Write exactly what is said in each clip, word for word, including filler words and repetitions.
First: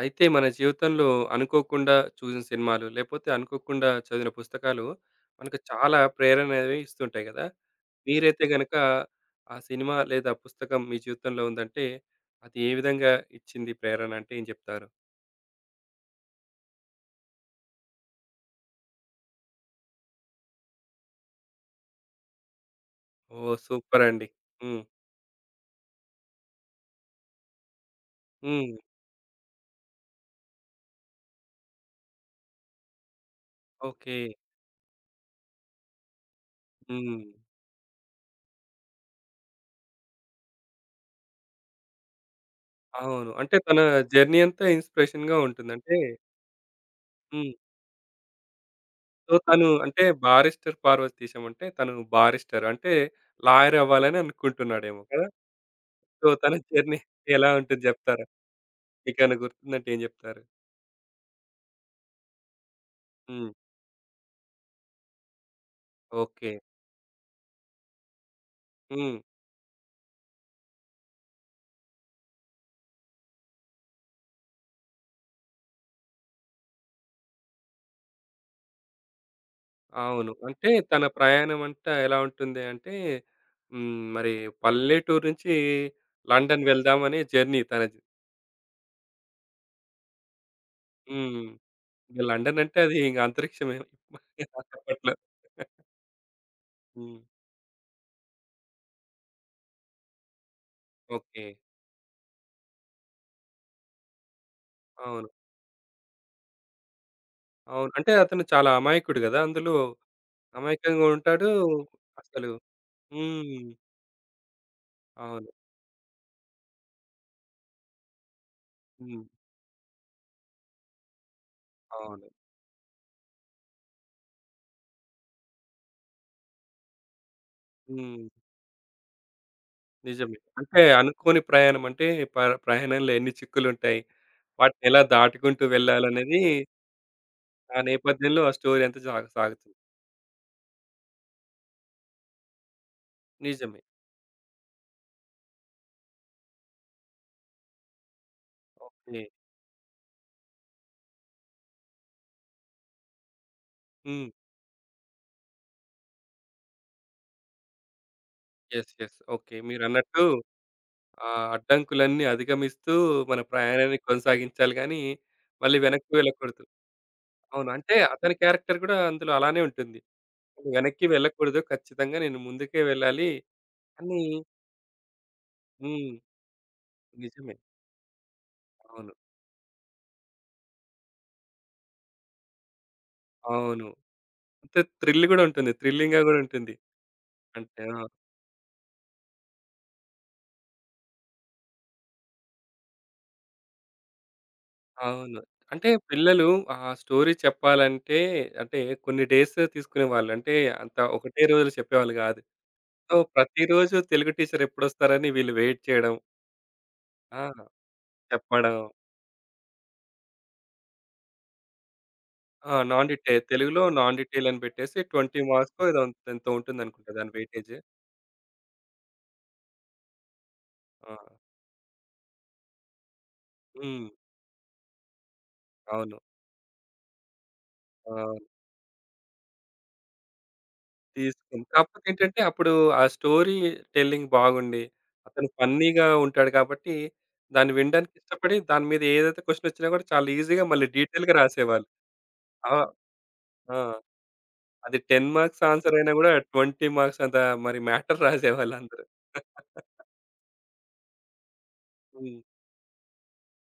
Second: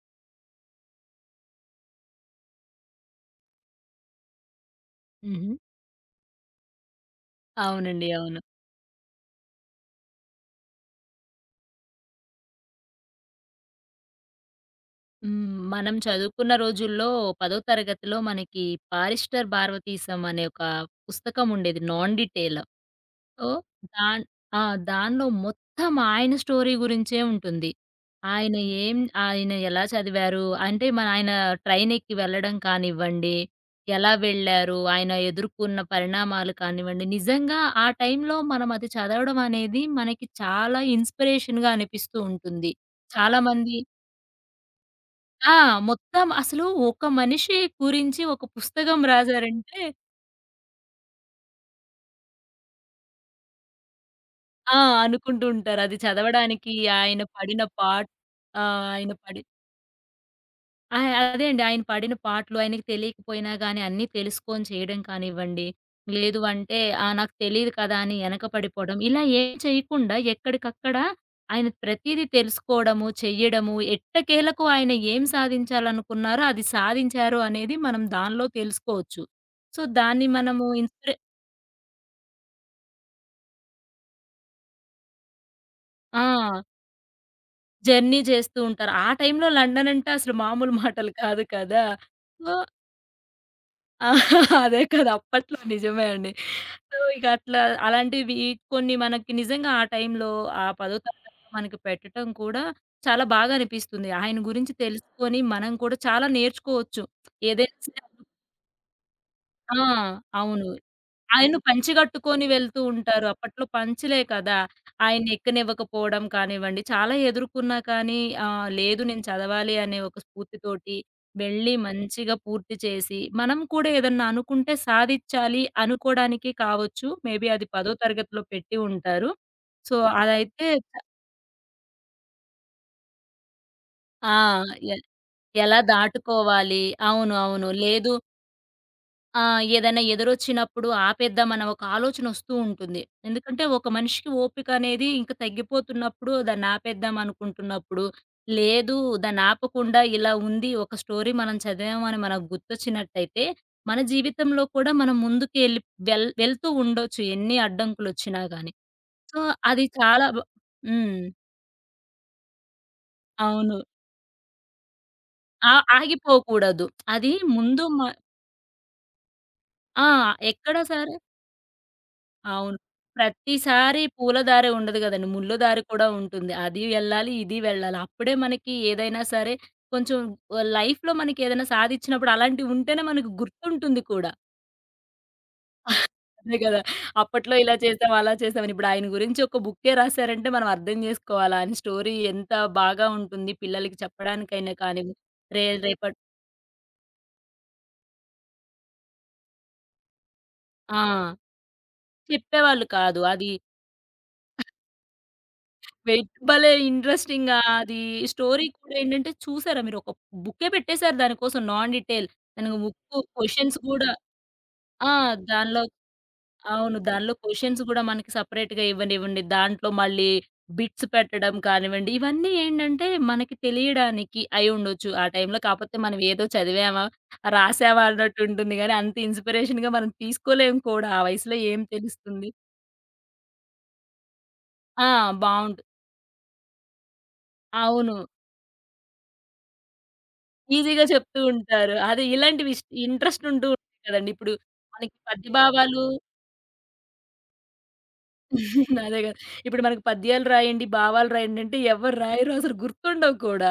అయితే మన జీవితంలో అనుకోకుండా చూసిన సినిమాలు, లేపోతే అనుకోకుండా చదివిన పుస్తకాలు హుహు. మనకు చాలా ప్రేరణ అనేవి ఇస్తుంటాయి గదా! అవునండి. అవును. మీరైతే గనక ఆ సినిమా లేదా పుస్తకం మీ జీవితంలో ఉందంటే అది ఏ విధంగా ఇచ్చింది ప్రేరణ అంటే ఏం జెప్తారు? హ్మ్. మనం చదువుకున్న రోజుల్లో టెన్త్ తరగతిలో మనకి 'పారిస్టర్ భారవతీశం' అనే ఒక పుస్తకం ఉండేది. 'Non detail'. సో, ఓహ్! సూపర్ దాన్ అండి. ఆ! హ్మ్. దానిలో మొత్తం ఆయన స్టోరీ గురించే ఉంటుంది. ఆయన హ్మ్. ఏం ఆయన ఎలా చదివారు అంటే మన ఆయన ట్రైన్ ఎక్కి వెళ్ళడం కానివ్వండి, ఎలా ఓకే. వెళ్ళారు, ఆయన ఎదుర్కొన్న పరిణామాలు కానివ్వండి, హ్మ్. నిజంగా ఆ టైంలో మనం అది చదవడం అనేది మనకి చాలా ఇన్స్‌పిరేషన్‌గా అనిపిస్తూ ఉంటుంది. అవును. అంటే చాలామంది తన జర్నీ అంతా ఇన్‌స్పిరేషన్‌గా ఆ! ఉంటుంది. అంటే మొత్తం అసలు ఒక హ్మ్. మనిషి గురించి ఒక పుస్తకం సో, తను రాసారంటే అంటే బారిస్టర్ పార్వతీశం అంటే తను బారిస్టర్ అంటే లాయర్ అవ్వాలని ఆ! అనుకుంటున్నాడేమో కదా! అనుకుంటూ ఉంటారు. అది సో, తన చదవడానికి జర్నీ ఆయన ఎలా పడిన ఉంటుంది పాట్ జెప్తారా? ఆహ్, ఆయన మీకేమైనా పడి గుర్తుందంటే ఏం జెప్తారు? ఆ! అదే అండి. ఆయన పడిన పాటలు ఆయనకి హ్మ్. తెలియకపోయినా గాని అన్నీ తెలుసుకొని చేయడం కానివ్వండి, లేదు ఓకే. అంటే ఆహ్, నాకు తెలీదు కదా అని ఎనక పడిపోవడం. హ్మ్. ఇలా ఏం చేయకుండా ఎక్కడికక్కడ ఆయన ప్రతీదీ తెలుసుకోవడము, చెయ్యడము, ఎట్టకేలకు ఆయన ఏం సాధించాలనుకున్నారో అది సాధించారు అనేది మనం దానిలో తెలుసుకోవచ్చు. సో, దాన్ని అవును. మనము అంటే తన ఇన్‌స్పిరే ప్రయాణం అంతా ఎలా ఉంటుంది అంటే హ్మ్. మరి పల్లెటూరు నుంచి ఆ! లండన్ వెళ్దామనే జర్నీ తనది. జర్నీ చేస్తూ ఉంటారు. ఆ టైంలో లండన్ అంటే అసలు మామూలు మాటలు కాదు హ్మ్. కదా! ఇంక సో, లండన్ అంటే అది ఇంక అంతరిక్షమే ఆ! అదే కదా! అప్పట్లో. అప్పట్లో నిజమే అండి. సో, హ్మ్. ఇక అట్లా అలాంటివి కొన్ని మనకి నిజంగా ఆ టైంలో ఆ పదవ ఓకే. తరగతిలో మనకి పెట్టటం కూడా చాలా బాగా అనిపిస్తుంది. ఆయన గురించి అవును. తెలుసుకొని మనం కూడా చాలా నేర్చుకోవచ్చు. ఏదైనా అవును. సరే అంటే అతను చాలా అమాయకుడు గదా! అందులో ఆ! అవును. అమాయకంగా ఉంటాడు. ఆయన పంచె గట్టుకొని అసలు వెళ్తూ ఉంటారు. అప్పట్లో హ్మ్. పంచెలే కదా! ఆయన్ని అవును. ఎక్కనివ్వకపోవడం కానివ్వండి, చాలా ఎదుర్కున్నా కానీ ఆహ్, లేదు నేను హ్మ్. చదవాలి అనే ఒక స్ఫూర్తితోటి వెళ్ళి అవును. మంచిగా పూర్తి చేసి, మనం కూడా ఏదన్నా అనుకుంటే సాధిచ్చాలి అనుకోవడానికే కావచ్చు. మేబీ అది పదో హ్మ్. తరగతిలో పెట్టి ఉంటారు. సో, నిజమే. అదైతే అంటే అనుకోని ప్రయాణం అంటే ప ప్రయాణంలో ఎన్ని చిక్కులుంటాయి? ఆ! వాటిని ఎ ఎలా దాటుకుంటూ ఎలా వెళ్ళాలనేది దాటుకోవాలి. అవును. అవును. ఆ లేదు నేపథ్యంలో ఆ స్టోరీ అంతా జా ఆ! సాగుతుంది. ఏదైనా ఎదురొచ్చినప్పుడు ఆపేద్దామన్న ఒక ఆలోచనొస్తూ ఉంటుంది. ఎందుకంటే, నిజమే. ఒక మనిషికి ఓపికనేది ఇంక తగ్గిపోతున్నప్పుడు, దాన్నాపేద్దాం అనుకుంటున్నప్పుడు, లేదు ఓకే. దాన్నాపకుండా ఇలా ఉంది, ఒక స్టోరీ మనం చదివాము అని మనకు గుర్తొచ్చినట్టయితే, మన హ్మ్. జీవితంలో కూడా మనం ముందుకెళ్ళి వెల్ వెళ్తూ ఉండొచ్చు ఎన్ని అడ్డంకులొచ్చినా గానీ. యెస్. యెస్. So, okay. అది మీరన్నట్టు చాలా బ హ్మ్. ఆ అడ్డంకులన్నీ అధిగమిస్తూ మన అవును. ప్రయాణాన్ని కొనసాగించాలి గానీ, ఆ మళ్ళీ వెనక్కి వెళ్ళకూడదు. ఆగిపోకూడదు. అది అవును. ముందు అంటే మ అతని క్యారెక్టర్ కూడా అందులో అలానే ఉంటుంది. ఆ! నేను ఎక్కడ వెనక్కి సరే వెళ్ళకూడదు. ఖచ్చితంగా నేను అవును. ముందుకే వెళ్ళాలి ప్రతిసారి అని పూల దారే ఉండదు గదండీ. ముళ్ళ దారి కూడా హ్మ్. ఉంటుంది. అది వెళ్ళాలి, నిజమే. ఇది వెళ్ళాలి. అప్పుడే మనకి అవును. ఏదైనా సరే కొంచెం ఆహ్, లైఫ్‌లో మనకేదైనా సాధిచ్చినప్పుడు అలాంటివి ఉంటేనే మనకు అవును. గుర్తుంటుంది కూడా. అంటే థ్రిల్ గూడా ఉంటుంది. థ్రిల్లింగ్‌గా గూడా అదే ఉంటుంది. గదా! అప్పట్లో ఇలా అంటే ఆ! చేసాం, అలా చేసామని. ఇప్పుడు ఆయన గురించి ఒక బుక్కే రాసారంటే మనం అర్థం జేసుకోవాలి. ఆయన స్టోరీ ఎంత బాగా ఉంటుంది. పిల్లలకి చెప్పడానికైనా కానివ్వండి, అవును. రే అంటే రేపటి పిల్లలు ఆ స్టోరీ చెప్పాలంటే అంటే కొన్ని డేస్ తీసుకునేవాళ్ళు. అంటే ఆ! అంత ఒకటే రోజులో చెప్పేవాళ్ళు కాదు. చెప్పేవాళ్ళు సో, కాదు. అది ప్రతిరోజు తెలుగు టీచర్ ఎప్పుడొస్తారని వీళ్ళు వెయిట్ చేయడం. వెయిట్ భలే ఆ! ఇంట్రెస్టింగ్‌గా అది స్టోరీ చెప్పడం. కూడా ఏంటంటే చూసారా మీరు ఒక బుక్కే పెట్టేసారు దానికోసం నాన్ డీటెయిల్. ఆ! దానికి నాన్ ముక్కు డిటైల్ క్వెషన్స్ తెలుగులో గూడా నాన్ డిటైల్ అని పెట్టేసి ఆ! ఇరవై దానిలో మార్క్స్‌కో ఏదో ఎంతో అవును. ఉంటుందనుకుంటా దానిలో దాని వెయిటేజ్. క్వెషన్స్ గూడా మనకి సెపరేట్‌గా ఇవ్వనివ్వండి. దాంట్లో మళ్ళీ బిట్స్ ఆ! పెట్టడం కానివ్వండి, ఇవన్నీ ఏంటంటే మనకి హ్మ్. తెలియడానికి అయ్యుండొచ్చు. ఆ టైంలో కాపోతే అవును. మనం ఏదో చదివామా, రాసామా అన్నట్టు ఆ! ఉంటుంది గానీ అంత ఇన్‌స్పిరేషన్‌గా మనం తీసుకోలేము కూడా. ఆ వయసులో తీసుకుంది. ఏం కాకపోతే ఏంటంటే తెలుస్తుంది? అప్పుడు ఆ స్టోరీ టెల్లింగ్ బాగుండి, ఆ! అతను బావుంటు ఫన్నీగా ఉంటాడు కాబట్టి, దాన్ని వినడానికి అవును. ఇష్టపడి, దాని మీద ఏదైతే క్వెషన్ వచ్చినా కూడా చాలా ఈజీగా మళ్ళీ ఈజీగా డీటెయిల్‌గా చెప్తూ రాసేవాళ్ళు. ఉంటారు. అదే ఇలాంటివి ఆ! ఇష్ ఇంట్రెస్ట్ ఉంటూ ఆ! ఉంటాయి కదండీ. ఇప్పుడు అది మనకి పది పద్య మార్క్స్ ఆన్సర్ భావాలు. అయినా కూడా ఇరవై మార్క్స్ అంత మరి మ్యాటర్ రాసేవాళ్ళు అందరూ. అదే కదా! ఇప్పుడు మనకు పద్యాలు రాయండి, భావాలు రాయండి అంటే ఎవరు హ్మ్. రాయరు అసలు గుర్తుండవు కూడా.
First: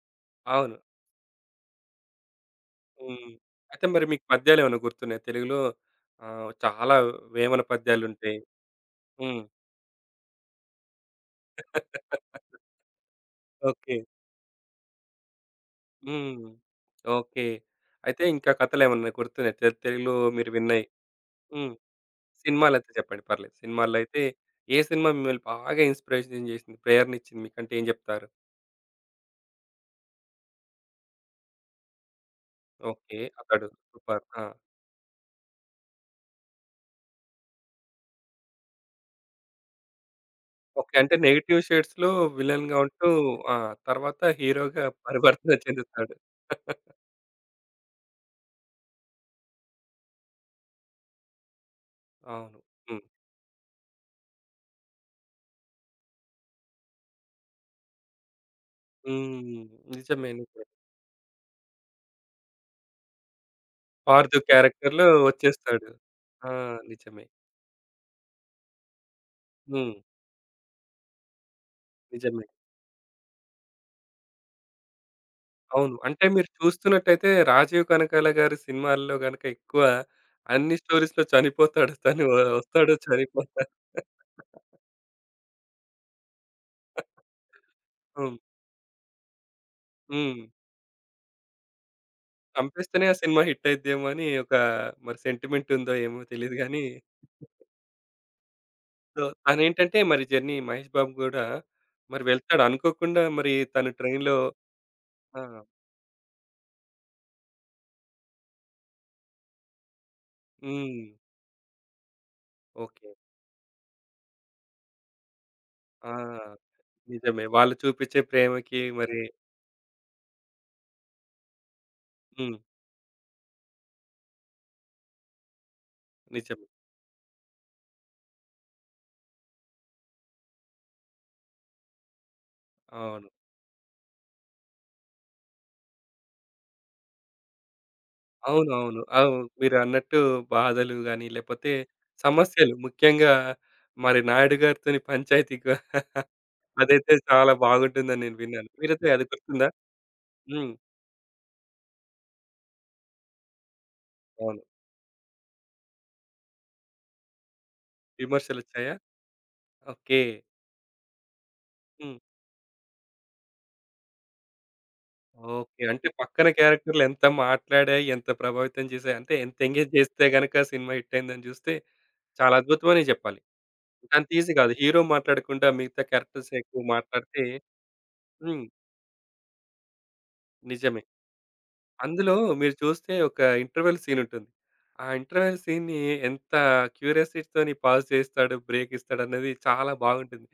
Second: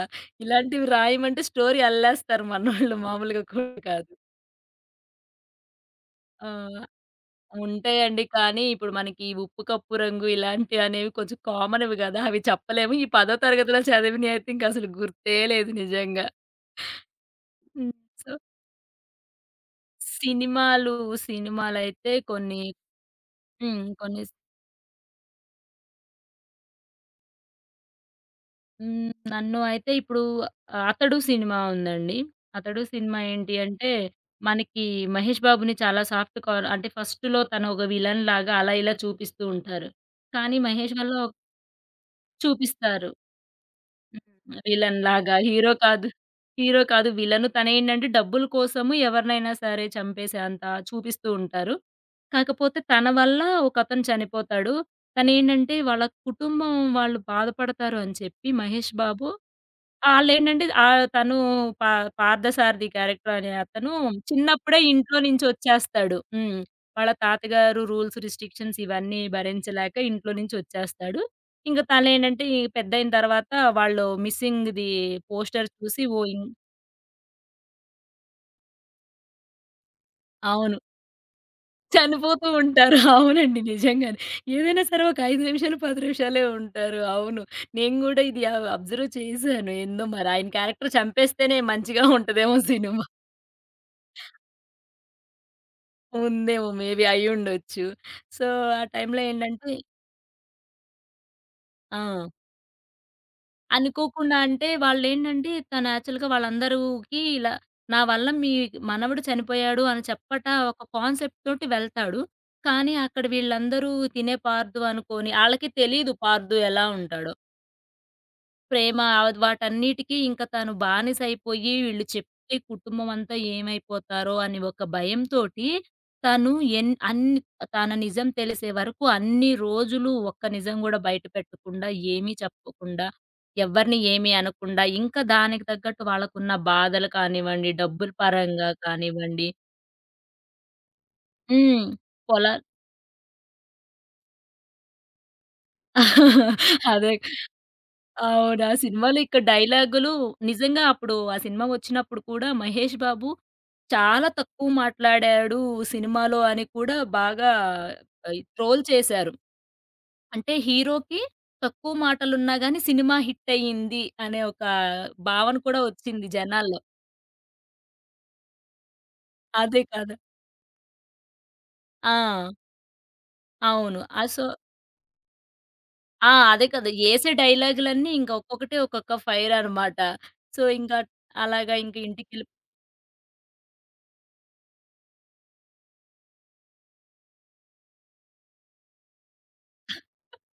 అవును. ఇలాంటివి రాయమంటే స్టోరీ అల్లేస్తారు మనోళ్ళు హ్మ్. మామూలుగా కూడా అయితే మరి కాదు. మీకు పద్యాలు ఏమైనా గుర్తున్నాయా తెలుగులో? ఆహ్, ఆ! చాలా వేమన ఉంటాయండి. పద్యాలుంటాయి. కానీ ఇప్పుడు మనకి ఈ హ్మ్. ఉప్పు కప్పు రంగు ఇలాంటివి అనేవి కొంచెం కామన్‌వి కదా! అవి చెప్పలేము. ఈ పదో తరగతిలో ఓకే. చదివినయి అయితే ఇంక అసలు గుర్తే లేదు నిజంగా. హ్మ్. ఓకే. హ్మ్. అయితే సో, ఇంకా కథలేమన్నా గుర్తున్నాయా? తె తెలుగులో మీరు విన్నయి? సినిమాలు, హ్మ్. సినిమాలైతే కొన్ని సినిమాలైతే చెప్పండి పర్లేదు. హ్మ్. సినిమాల్లో అయితే కొన్ని ఏ సినిమా మిమ్మల్ని బాగా ఇన్‌స్పిరేషన్ చేసింది? ప్రేరణనిచ్చింది మీకంటే ఏం జెప్తారు? హ్మ్. నన్ను అయితే ఇప్పుడు 'అతడు' సినిమా ఉందండి. 'అతడు' ఓకే. సినిమా ఏంటి అతడు అంటే, సూపర్. ఆ! మనకి 'మహేష్ బాబుని' చాలా సాఫ్ట్ కార్ అంటే ఫస్ట్‌లో తను ఒక విలన్ లాగా అలా ఇలా చూపిస్తూ ఉంటారు. కానీ ఓకే. 'మహేష్' అంటే వల్ల నెగెటివ్ షేడ్స్‌లో విలన్‌గా ఉంటూ చూపిస్తారు. ఆ! తర్వాత హ్మ్. హీరోగా విలన్ లాగా పరివర్తన హీరో కాదు. చెందుతాడు. హీరో కాదు విలను. తనేంటంటే డబ్బుల కోసము ఎవరినైనా సరే చంపేసేంత చూపిస్తూ ఉంటారు. అవును. కాకపోతే హ్మ్. తన వల్ల ఒకతను చనిపోతాడు. తనేంటంటే వాళ్ళ కుటుంబం వాళ్ళు బాధపడతారు అని చెప్పి 'మహేష్ బాబు' హ్మ్. నిజమే. నిజమే. ఆళ్ళేంటంటే ఆహ్, తను పా పార్థసారథి క్యారెక్టర్ అనే అతను పార్థు చిన్నప్పుడే క్యారెక్టర్‌లో ఇంట్లో నుంచి వచ్చేస్తాడు. వచ్చేస్తాడు. ఆ! హ్మ్. వాళ్ళ నిజమే. తాతగారు రూల్స్, రిస్ట్రిక్షన్స్ ఇవన్నీ హ్మ్. భరించలేక ఇంట్లో నుంచి వచ్చేస్తాడు. ఇంక నిజమే. తనేంటంటే ఈ పెద్దయిన తర్వాత వాళ్ళు మిస్సింగ్‌ది పోస్టర్ అవును. చూసి అంటే ఓహ్! ఇన్ మీరు చూస్తున్నట్టయితే 'రాజీవ్ కనకాల' గారి సినిమాల్లో గనక ఎక్కువ అన్ని అవును. స్టోరీస్‌లో చనిపోతాడు. తను చనిపోతూ వస్తాడు, ఉంటారు. అవునండి. చనిపోతాడు. నిజంగానే. ఏదైనా సరే ఒక ఐదు నిమిషాలు, పది నిమిషాలే ఉంటారు. అవును. నేను గూడా హ్మ్. ఇది అ అబ్జర్వ్ చేశాను. ఏందో మరి హ్మ్. ఆయన క్యారెక్టర్ చంపేస్తేనే మంచిగా ఉంటదేమో చంపేస్తేనే సినిమా. ఆ సినిమా హిట్ అయిద్దేమో అని ఒక మరి సెంటిమెంట్ ఉందో ఏమో తెలీదు ఉందేమో గానీ, మేబీ అయ్యుండొచ్చు. సో, ఆ టైంలో సో, ఏంటంటే తనేంటంటే మరి జర్నీ మహేష్ బాబు గూడా మరి ఆ! వెళ్తాడు. అనుకోకుండా మరి తను ట్రైన్‌లో అనుకోకుండా అంటే ఆ! వాళ్ళేంటంటే తను యాక్చువల్‌గా వాళ్ళందరూకి ఇలా నా వల్ల మీ మనవడు చనిపోయాడు అని చెప్పట ఒక హ్మ్. కాన్సెప్ట్ తోటి వెళ్తాడు. కానీ ఓకే. అక్కడ వీళ్ళందరూ తినే పార్దు అనుకోని ఆళ్ళకి ఆ! తెలీదు పార్దు ఎలా ఉంటాడో. నిజమే. వాళ్ళు చూపిచ్చే ప్రేమకి ప్రేమ మరి ఆహ్, వాటన్నిటికి ఇంక తను బానిస అయిపోయి వీళ్ళు చెప్తే హ్మ్. కుటుంబం అంతా ఏమైపోతారో అని ఒక భయంతోటి తను నిజమే. ఎన్ అన్ని తన నిజం తెలిసే వరకు అన్ని రోజులు ఒక్క నిజం గూడా బయట పెట్టకుండా, ఏమీ చెప్పకుండా, అవును. ఎవరిని ఏమీ అనకుండా, ఇంకా దానికి తగ్గట్టు వాళ్ళకున్న బాధలు కానివ్వండి, డబ్బుల పరంగా అవునవును. అవును. కానివ్వండి. మీరన్నట్టు బాధలు గాని, లేపోతే హ్మ్. పొలా సమస్యలు ముఖ్యంగా మరి నాయుడు గారితోని పంచాయతీ గా అదైతే అదే. చాలా బాగుంటుందని నేను అవును. విన్నాను. ఆ మీరైతే సినిమాలో అది ఇక గుర్తుందా? డైలాగులు హ్మ్. నిజంగా అప్పుడు ఆ సినిమా వచ్చినప్పుడు కూడా మహేష్ బాబు చాలా అవును. తక్కువ మాట్లాడాడు సినిమాలో అని కూడా బాగా ఆహ్, ట్రోల్ విమర్శలొచ్చాయా? చేశారు. ఓకే. అంటే హీరోకి తక్కువ హ్మ్. మాటలున్నా గాని సినిమా హిట్ అయింది అనే ఒక భావన కూడా ఓకే. అంటే వచ్చింది పక్కన జనాల్లో. క్యారెక్టర్‌లు ఎంత మాట్లాడాయి, ఎంత ప్రభావితం చేశాయి, అంటే ఎంత అదే ఎంగేజ్ కదా! చేస్తే గనక సినిమా హిట్ అయిందని జూస్తే ఆ! చాలా అద్భుతమనే జెప్పాలి. అవును. ఆ! అంత సో ఈజీ గాదు. హీరో మాట్లాడకుండా మిగతా ఆ! క్యారెక్టర్స్ అదే ఎక్కువ కదా! ఏసే మాట్లాడితే డైలాగులన్నీ ఇంక హ్మ్. ఒక్కొక్కటి ఒక్కొక్క ఫైర్ అనమాట. సో, ఇంక నిజమే. అలాగా ఇంక అందులో ఇంటికెళ్ళి మీరు చూస్తే ఒక ఇంటర్వెల్ సీన్ ఉంటుంది. ఆ ఇంటర్వెల్ సీన్‌ని ఎంత క్యూరియాసిటీతోని పాజ్ చేస్తాడు, బ్రేక్ ఇస్తాడు అన్నది చాలా బాగుంటుంది.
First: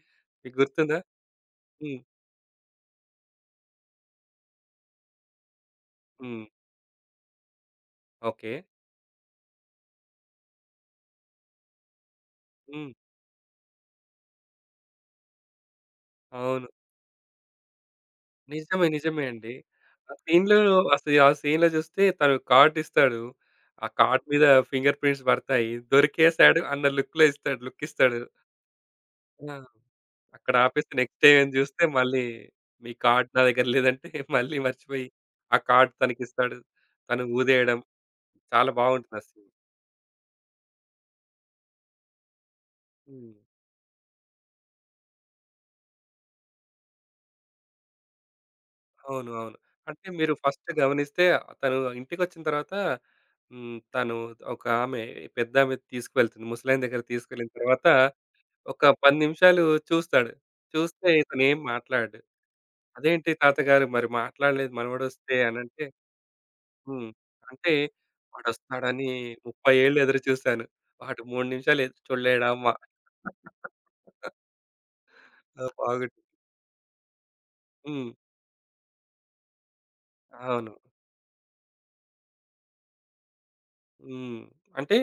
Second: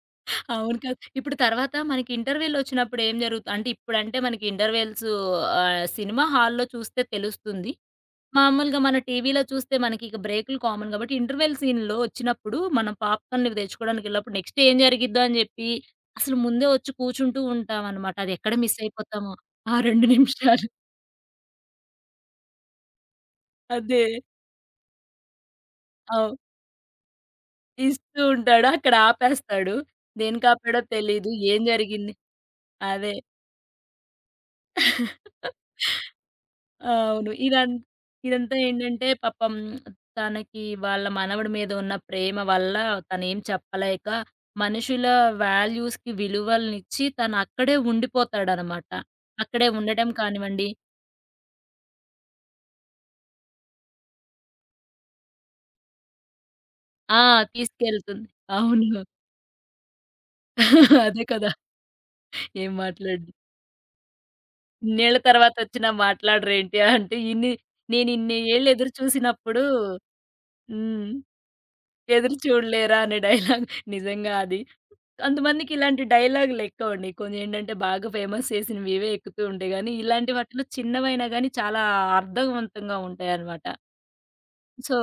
మీకు అవును కదా! గుర్తుందా? ఇప్పుడు తర్వాత హ్మ్. మనకి ఇంటర్వెలొచ్చినప్పుడు ఏం జరుగుతు అంటే ఇప్పుడంటే మనకి ఇంటర్వెల్స్ ఆహ్, సినిమా హ్మ్. హాల్‌లో చూస్తే తెలుస్తుంది. ఓకే. మామూలుగా మన టీవీలో చూస్తే మనకి ఇక బ్రేకులు కామన్ కాబట్టి ఇంటర్వెల్ సీన్‌లో వచ్చినప్పుడు హ్మ్. మనం పాప్‌కార్న్ ఇవి తెచ్చుకోవడానికి వెళ్ళినప్పుడు నెక్స్ట్ ఏం జరిగిద్దో అని చెప్పి అసలు అవును. ముందే వచ్చి కూర్చుంటూ ఉంటామనమాట. అది ఎక్కడ మిస్ నిజమే. నిజమే అయిపోతామో అండి. ఆ రెండు ఆ సీన్‌లో నిమిషాలు. అసలు ఆ సీన్‌లో చూస్తే తను కార్డ్ ఇస్తాడు. ఆ అదే. కార్డ్ మీద ఫింగర్ ప్రింట్స్ పడతాయి. అవు దొరికేసాడు అన్న లుక్‌లో ఇస్తాడు లుక్ ఇస్తాడు. ఇస్తూ ఉంటాడు. అక్కడ ఆ! ఆపేస్తాడు. దేనికి అక్కడ ఆపాడో ఆపేసి నెక్స్ట్ డే తెలీదు. ఏం చూస్తే జరిగింది మళ్ళీ మీ అదే. కార్డ్ నా దగ్గర లేదంటే మళ్ళీ మర్చిపోయి ఆ కార్డ్ తనకిస్తాడు. తను అవును. ఇదం ఊదేయడం ఇదంతా చాలా ఏంటంటే బావుంటుంది ఆ సీన్. పాపం తనకి వాళ్ళ మనవడి మీద ఉన్న ప్రేమ వల్ల హ్మ్. తనేం చెప్పలేక మనుషుల వాల్యూస్‌కి విలువలనిచ్చి తనక్కడే ఉండిపోతాడనమాట. అవును. అవును. అక్కడే అంటే ఉండటం మీరు కానివ్వండి. ఫస్ట్ గమనిస్తే తను ఇంటికొచ్చిన తర్వాత హ్మ్. తను ఒక ఆమె పెద్దామె తీసుకువెళ్తుంది. ముసలాయన దగ్గరికి ఆ! తీసుకెళ్ళిన తర్వాత తీసుకెళ్తుంది. ఒక అవును. పది నిమిషాలు చూస్తాడు. చూస్తే అదే కదా! ఇతనేం మాట్లాడడు. ఏం "అదేంటి మాట్లాడడు. తాతగారు మరి మాట్లాడలేదు ఇన్నేళ్ళ మనవడొస్తే" తర్వాత అనంటే వచ్చినా మాట్లాడరేంటి హ్మ్. అంటే ఇన్ని అంటే నేనిన్ని ఏళ్ళు ఎదురు వాడొస్తాడని చూసినప్పుడు ముప్పై ఏళ్ళు ఎదురు చూసాను. హ్మ్. వాడు మూడు నిమిషాలు ఎదురు ఎదురు చూడలేడమ్మా. చూడలేరా అనే డైలాగ్ నిజంగా అది. ఆ! కొంతమందికి ఇలాంటి బాగుంటుంది. డైలాగులు ఎక్కువండి. కొన్నేంటంటే బాగా హ్మ్. ఫేమస్ చేసినవి ఇవే ఎక్కుతూ ఉంటాయి గానీ, ఇలాంటి వాటిలో అవును. చిన్నవైనా గానీ చాలా అర్థవంతంగా ఉంటాయనమాట. హ్మ్. అంటే, సో.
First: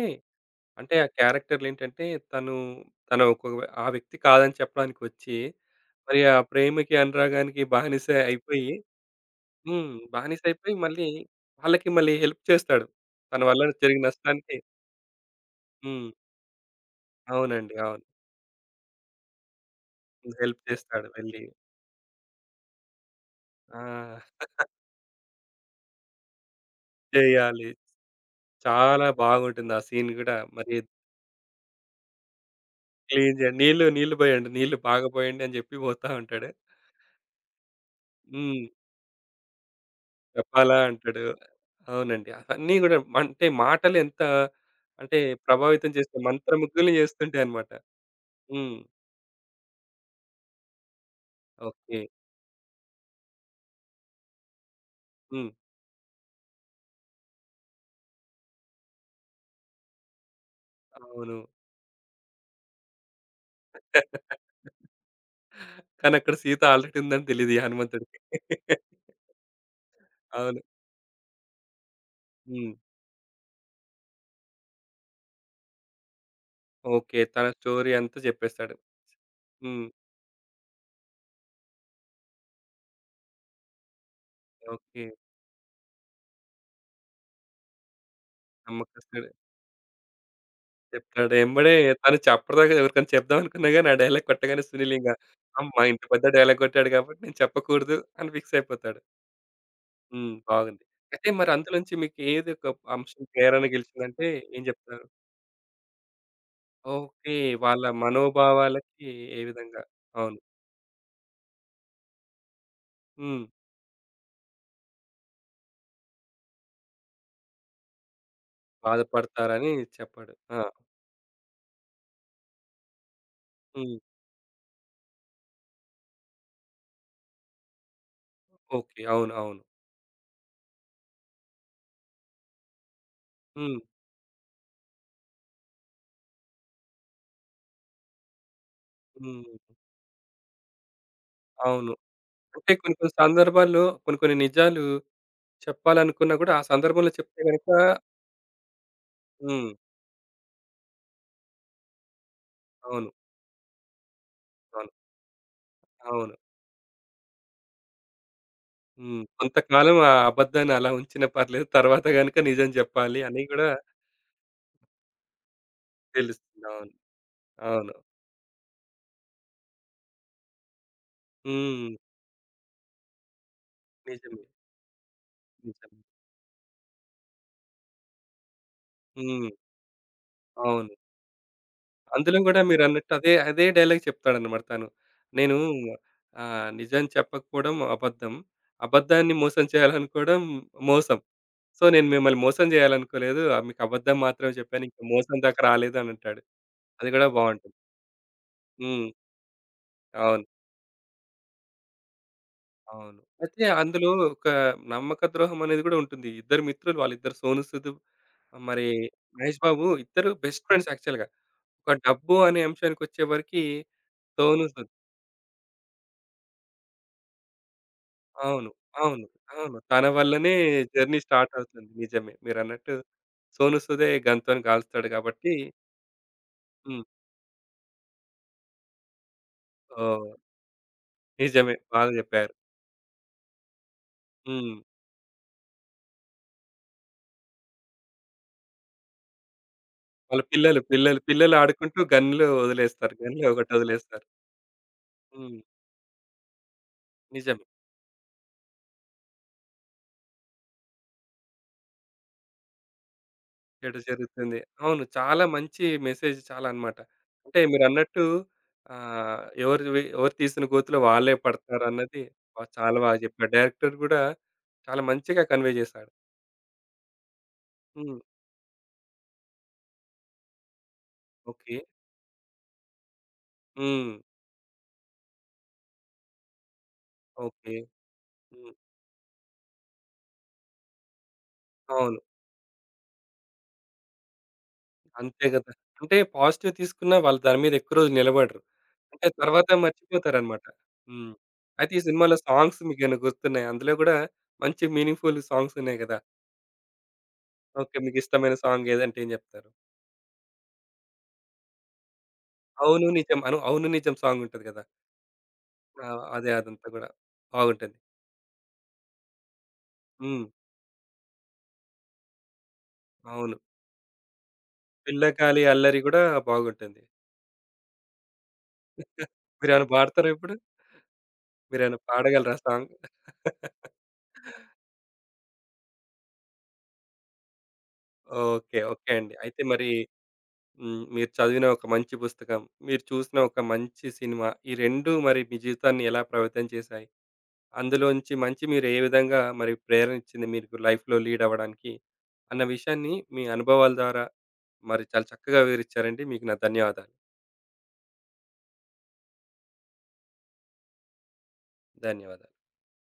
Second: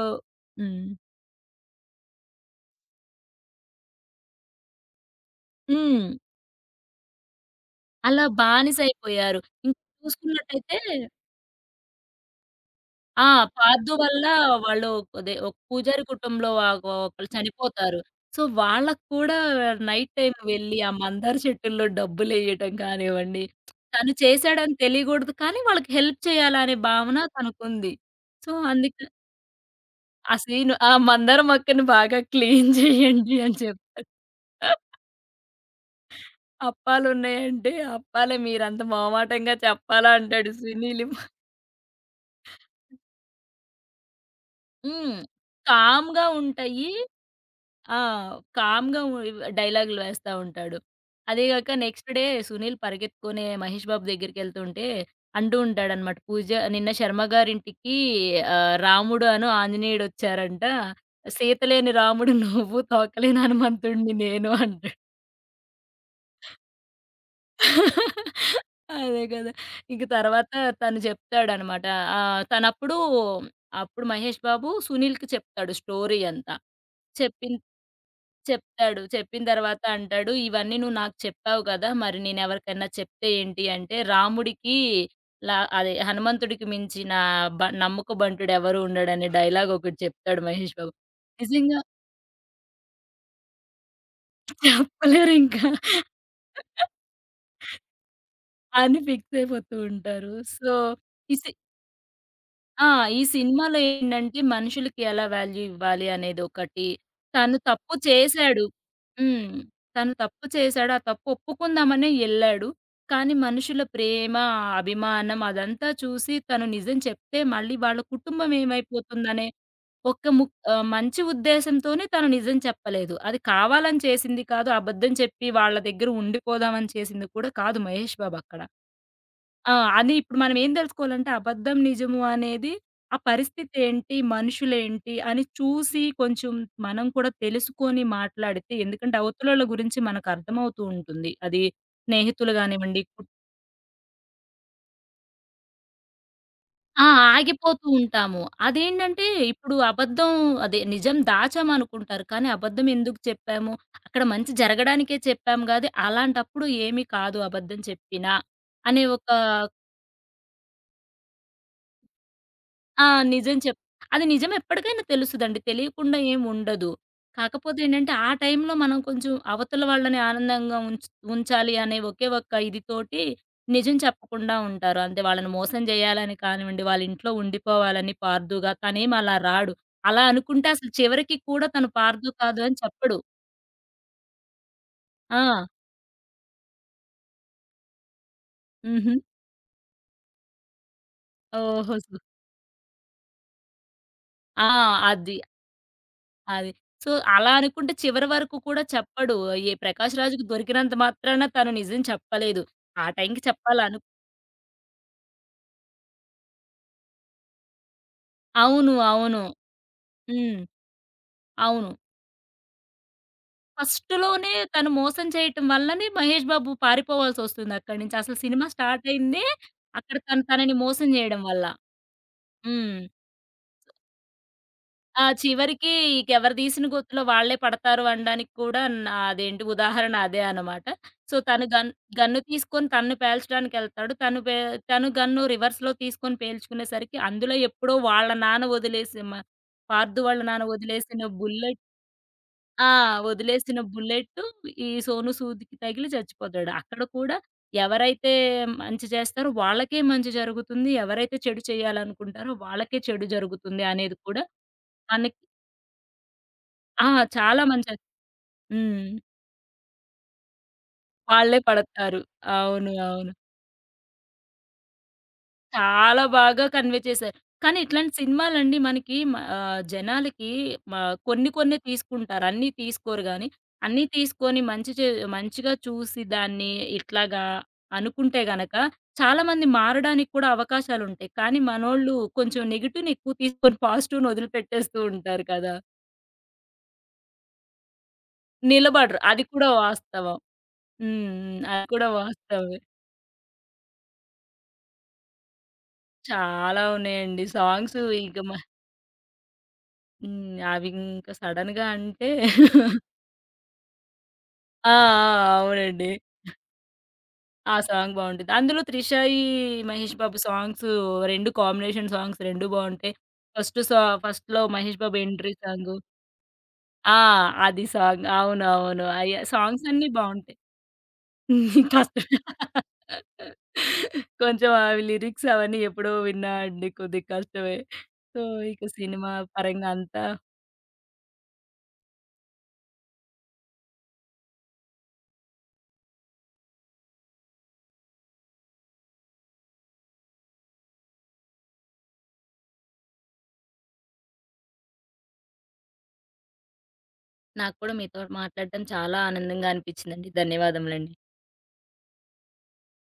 హ్మ్. అంటే ఆ క్యారెక్టర్‌లేంటంటే తను, తను ఒక ఆ వ్యక్తి కాదని చెప్పడానికి వచ్చి, హ్మ్. మరి ఆ ప్రేమకి, అనురాగానికి బానిస అలా అయిపోయి బానిసైపోయారు. ఇంక హ్మ్. బానిస అయిపోయి చూసుకున్నట్టయితే మళ్ళీ వాళ్ళకి మళ్ళీ హెల్ప్ చేస్తాడు. ఆ! తన వల్ల పాద్దు జరిగిన వల్ల నష్టానికి వాళ్ళు అదే ఒక పూజారి హ్మ్. కుటుంబంలో ఆహ్, ఒకళ్ళు అవునండి. చనిపోతారు. అవును. సో, వాళ్ళకి కూడా నైట్ టైమ్ హెల్ప్ వెళ్ళి ఆ చేస్తాడు మందార వెళ్లి. చెట్టుల్లో డబ్బులెయ్యటం కానివ్వండి, తను ఆ! చేశాడని తెలియకూడదు కానీ వాళ్ళకి హెల్ప్ చేయాలనే భావన చేయాలి. తనకుంది. సో, చాలా అందుకని బాగుంటుంది ఆ సీన్ ఆ గూడా. సీన్ మరి ఆ మందార మొక్కని బాగా క్లీన్ క్లీన్ చేయండి అని చేయండి. నీళ్ళు చెప్తాడు. నీళ్ళు పోయండి. నీళ్ళు బాగా పోయండి అని చెప్పి పోతా ఉంటాడు. అప్పాలున్నాయంటే అప్పాలే హ్మ్. మీరంత మొహమాటంగా చెప్పాలా అంటాడు చెప్పాలా సునీల్. అంటాడు. అవునండి. అవన్నీ గూడా అంటే మాటలు ఎంత హ్మ్. అంటే ప్రభావితం చేస్తే కామ్‌గా ఉంటాయి. మంత్రముగ్ధుల్ని చేస్తుంటాయన్నమాట. ఆ! హ్మ్. కామ్‌గా ఉ డైలాగులు వేస్తా ఉంటాడు. అదే గాక ఓకే. నెక్స్ట్ డే సునీల్ పరిగెత్తుకునే మహేష్ బాబు దగ్గరికెళ్తుంటే హ్మ్. అంటూ ఉంటాడనమాట. పూజ నిన్న శర్మ గారింటికి ఆహ్, రాముడు అను ఆంజనేయుడొచ్చారంట. అవును. సీత లేని రాముడు నువ్వు, తోకలేని హనుమంతుడిని నేను అంటాడు. కానీ అక్కడ సీత ఆల్రెడీ ఉందని తెలీదు ఈ హనుమంతుడికి. అదే కదా! ఇంక తర్వాత అవును. తను చెప్తాడనమాట. ఆహ్, హ్మ్. తనప్పుడు అప్పుడు మహేష్ బాబు సునీల్‌కి చెప్తాడు స్టోరీ అంతా. ఓకే. తన చెప్పిన స్టోరీ అంతా చెప్పేస్తాడు. చెప్తాడు. చెప్పిన తర్వాత హ్మ్. అంటాడు, "ఇవన్నీ నువ్వు నాకు చెప్పావు కదా! మరి నేనెవరికన్నా చెప్తే ఏంటి?" అంటే రాముడికి ఓకే. లా అదే హనుమంతుడికి మించిన బ నమ్మకబంటుడెవరు నమ్మకస్తుడు. ఉండడనే డైలాగ్ ఒకటి చెప్తాడు మహేష్ బాబు. చెప్తాడు. ఎంబడే నిజంగా తను చె అప్పటిదాకా ఎవరికైనా చెప్దాం అనుకున్నా గాని, ఆ డైలాగ్ కొట్టగానే సునీల్ ఇంగ ఆహ్, చెప్పలేరింకా మా ఇంటి పెద్ద డైలాగ్ కొట్టాడు కాబట్టి నేను చెప్పకూడదు అని ఫిక్స్ అని అయిపోతాడు. ఫిక్స్ అయిపోతూ ఉంటారు. హ్మ్. సో బాగుంది. అయితే ఈ మరి అందులోంచి మీకు ఏది ఒక ఆ! ఈ అంశం ప్రేరణ సినిమాలో గెలిచిందంటే ఏంటంటే ఏం మనుషులకి చెప్తారు? ఎలా వాల్యూ ఇవ్వాలి అనేదొకటి. ఓకే. తను వాళ్ళ తప్పు చేశాడు. మనోభావాలకి ఏ హ్మ్. విధంగా తను అవును. తప్పు చేశాడు. ఆ తప్పు ఒప్పుకుందామనే ఎళ్ళాడు. కానీ హ్మ్. మనుషుల ప్రేమ, అభిమానం అదంతా చూసి తను నిజం చెప్తే మళ్ళీ వాళ్ళ కుటుంబం ఏమైపోతుందనే బాధపడతారని ఒక చెప్పాడు. ముక్ ఆ! ఆహ్, మంచి ఉద్దేశంతోనే తను నిజం చెప్పలేదు. అది హ్మ్. కావాలని చేసింది కాదు. అబద్ధం చెప్పి వాళ్ళ దగ్గర ఉండిపోదామని చేసింది కూడా కాదు మహేష్ బాబక్కడ. ఓకే. అవును. అవును. ఆ! అది ఇప్పుడు మనం ఏం తెలుసుకోవాలంటే అబద్ధం, నిజము అనేది ఆ పరిస్థితి హ్మ్. ఏంటి? మనుషులేంటి? అని చూసి కొంచెం మనం కూడా తెలుసుకొని మాట్లాడితే ఎందుకంటే హ్మ్. అవతలోళ్ళ గురించి మనకు అర్థమవుతూ ఉంటుంది. అది అవును. స్నేహితులు అంటే కొన్ని గానివ్వండి కొన్ని కు సందర్భాల్లో కొన్ని కొన్ని నిజాలు చెప్పాలనుకున్నా కూడా ఆ ఆ! సందర్భంలో చెప్తే గనుక ఆగిపోతూ ఉంటాము. అదేంటంటే హ్మ్. ఇప్పుడు అబద్ధం అదే నిజం దాచామనుకుంటారు. కానీ అబద్ధం అవును. ఎందుకు చెప్పాము? అక్కడ మంచి అవును. జరగడానికే చెప్పాము గాదు అవును. అలాంటప్పుడు ఏమి కాదు అబద్ధం చెప్పినా అనే హ్మ్. ఒక కొంతకాలం ఆ అబద్ధాన్ని అలా ఉంచినా పర్లేదు. తర్వాత గనుక నిజం ఆ! జెప్పాలి అని నిజం గూడా చెప్ అది నిజం ఎప్పటికైనా తెలుస్తదండి. తెలియకుండా ఏమి తెలుస్తుంది. అవును. ఉండదు. కాకపోతే అవును. ఏంటంటే, ఆ టైంలో మనం కొంచెం అవతల వాళ్ళని ఆనందంగా ఉంచ్ ఉంచాలి హ్మ్. అనే ఒకే ఒక్క ఇది తోటి నిజం నిజమే. చెప్పకుండా ఉంటారు. అంతే వాళ్ళని మోసం నిజమే. జేయాలని కానివ్వండి, వాళ్ళ ఇంట్లో ఉండిపోవాలని పార్దుగా తనేమి అలా హ్మ్. రాడు. అలా అనుకుంటే అసలు అవును. చివరికి కూడా తను పార్దు అందులో గూడా కాదు అని మీరన్నట్టు చెప్పడు. అదే, అదే డైలాగ్ చెప్తాడన్నమాట తను. ఆ! నేను ఆహ్, నిజం చెప్పకపోవడం అబద్ధం. హుహు. అబద్ధాన్ని మోసం చేయాలనుకోవడం మోసం. సో, ఓహో! నేను సో మిమ్మల్ని మోసం జేయాలనుకోలేదు. మీకు అబద్ధం మాత్రమే ఆ! జెప్పాను. ఇంకా మోసం అది. దాకా రాలేదు అని అంటాడు. అది. అది సో, గూడా అలా బావుంటుంది. అనుకుంటే చివరి వరకు కూడా హ్మ్. చెప్పడు. ఏ 'ప్రకాష్ అవును. రాజు'కి దొరికినంత మాత్రాన తను నిజం చెప్పలేదు. ఆ అవును. టైంకి అయితే చెప్పాలను అందులో ఒక నమ్మక ద్రోహం అనేది గూడా ఉంటుంది. ఇద్దరు మిత్రులు వాళ్ళిద్దరు సోను సూద్, మరి అవును. అవును. మహేష్ బాబు ఇద్దరు హ్మ్. బెస్ట్ ఫ్రెండ్స్ యాక్చువల్‌గా. అవును. ఒక డబ్బు అనే అంశానికొచ్చే వరకి ఫస్ట్‌లోనే సోను తను సూద్ మోసం చేయటం వల్లనే మహేష్ బాబు పారిపోవాల్సొస్తుంది అక్కడి నుంచి. అసలు సినిమా అవును. స్టార్ట్ అవును. అయిందే అవును. తన అక్కడ తను వల్లనే తనని మోసం జర్నీ జేయడం స్టార్ట్ వల్ల. అవుతుంది. నిజమే. మీరన్నట్టు హ్మ్. సోను సూదే గన్‌తోని కాలుస్తాడు ఆ! కాబట్టి చివరికి ఇకెవరు తీసిన హ్మ్. గుర్తులో వాళ్ళే పడతారు అనడానికి కూడా నా అదేంటి ఉదాహరణ ఓహ్! అదే అనమాట. సో, తను నిజమే. గన్ బాగా గన్ను జెప్పారు. తీసుకొని తన్ను పేల్చడానికెళ్తాడు. తను పే హ్మ్. తను గన్ను రివర్స్‌లో తీసుకొని పేల్చుకునేసరికి అందులో ఎప్పుడో వాళ్ళ నాన్న వదిలేసి మ పార్థు వాళ్ళ వాళ్ళ నాన్న పిల్లలు, పిల్లలు, వదిలేసిన పిల్లలు బుల్లెట్. ఆడుకుంటూ గన్‌లు ఆ! వదిలేస్తారు. గన్‌లో వదిలేసిన ఒకటొదిలేస్తారు. బుల్లెట్టు ఈ సోనూ హ్మ్. సూద్‌కి తగిలి చచ్చిపోతాడు. అక్కడ కూడా నిజమే. ఎవరైతే మంచి చేస్తారో వాళ్ళకే మంచి జరుగుతుంది. ఎవరైతే చెడు చేయాలనుకుంటారో వాళ్ళకే చెడు జరుగుతుంది చెడు అనేది కూడా జరుగుతుంది. అవును. మనకి చాలా మంచి మెసేజ్ చాలా అన్నమాట. ఆ! అంటే చాలా మంచొ మీరన్నట్టు హ్మ్. ఆహ్, ఎవరివి ఎవరు వి- ఎవరు తీసిన గోతిలో వాళ్ళే వాళ్ళే పడతారు. పడతారన్నది బా అవును. చాలా బాగా అవును. చెప్పాడు. డైరెక్టర్ గూడా చాలా మంచిగా కన్వే చేశాడు. చాలా బాగా కన్వే చేశారు. కానీ ఇట్లాంటి హ్మ్. సినిమాలండి మనకి మ ఆహ్, జనాలకి మ కొన్ని ఓకే. కొన్ని తీసుకుంటారు. అన్నీ తీసుకోరు గానీ, అన్నీ హ్మ్. తీసుకొని మంచి చే మంచిగా చూసి దాన్ని ఇట్లాగా ఓకే. అనుకుంటే హ్మ్. గనక చాలామంది మారడానికి కూడా అవకాశాలుంటాయి. కానీ మనోళ్ళు అవును. కొంచెం నెగెటివ్‌ని ఎక్కువ తీసుకొని పాజిటివ్‌ని వదిలిపెట్టేస్తూ అంతే ఉంటారు గదా! కదా! అంటే పాజిటివ్ తీసుకున్నా వాళ్ళు దాని మీద ఎక్కువ రోజులు నిలబడరు. నిలబడరు. అంటే అది తర్వాత కూడా వాస్తవం. మర్చిపోతారన్నమాట. హ్మ్. హ్మ్. హ్మ్. అది అయితే ఈ కూడా సినిమాలో వాస్తవమే. సాంగ్స్ మీకేమైనా గుర్తున్నాయా? అందులో గూడా మంచి మీనింగ్‌ఫుల్ సాంగ్స్ ఉన్నాయి గదా! చాలా ఉన్నాయండి. ఓకే. సాంగ్స్ ఇక మ మీకిష్టమైన సాంగ్ ఏదంటే ఏం జెప్తారు? హ్మ్. అవి ఇంక సడెన్‌గా అంటే. అవును నిజం. అను అవును నిజం సాంగుంటది గదా! ఆ! ఆ! ఆ! అవునండి. అదే అదంతా గూడా ఆ బాగుంటుంది. సాంగ్ బావుంటది. అందులో 'త్రిషాయి', 'మహేష్ బాబు' హ్మ్. సాంగ్స్ రెండు కాంబినేషన్ సాంగ్స్ రెండు బావుంటాయి. అవును. ఫస్ట్ సా ఫస్ట్‌లో 'మహేష్ బాబు' ఎంట్రీ పిల్లకాలి సాంగు. అల్లరి గూడా బాగుంటుంది. ఆ! అది సాంగ్. అవునవును. అయ్య మీరేమైనా సాంగ్స్ అన్నీ పాడతారా ఇప్పుడు? బావుంటాయి. మీరేమైనా కష్టమే. పాడగలరా సాంగ్? కొంచెం అవి లిరిక్స్ అవన్నీ ఎప్పుడో విన్నా అండి. కొద్దిగా కష్టమే. So, okay. ఇక ఓకే సినిమా అండి. అయితే మరి పరంగా అంతా. హ్మ్. మీరు చదివిన ఒక మంచి పుస్తకం, మీరు చూసిన ఒక మంచి సినిమా ఈ రెండు మరి మీ జీవితాన్ని ఎలా ప్రభావితం చేశాయి? అందులోంచి మంచి మీరు ఏ విధంగా మరి ప్రేరణ ఇచ్చింది మీకు లైఫ్‌లో లీడ్ అవ్వడానికి? అన్న విషయాన్ని మీ అనుభవాల ద్వారా మరి చాలా చక్కగా వివరిచ్చారండి. మీకు నా ధన్యవాదాలు. నాకు కూడా మీతో మాట్లాడడం చాలా ఆనందంగా అనిపించిందండి. ధన్యవాదములండి. ధన్యవాదాలు.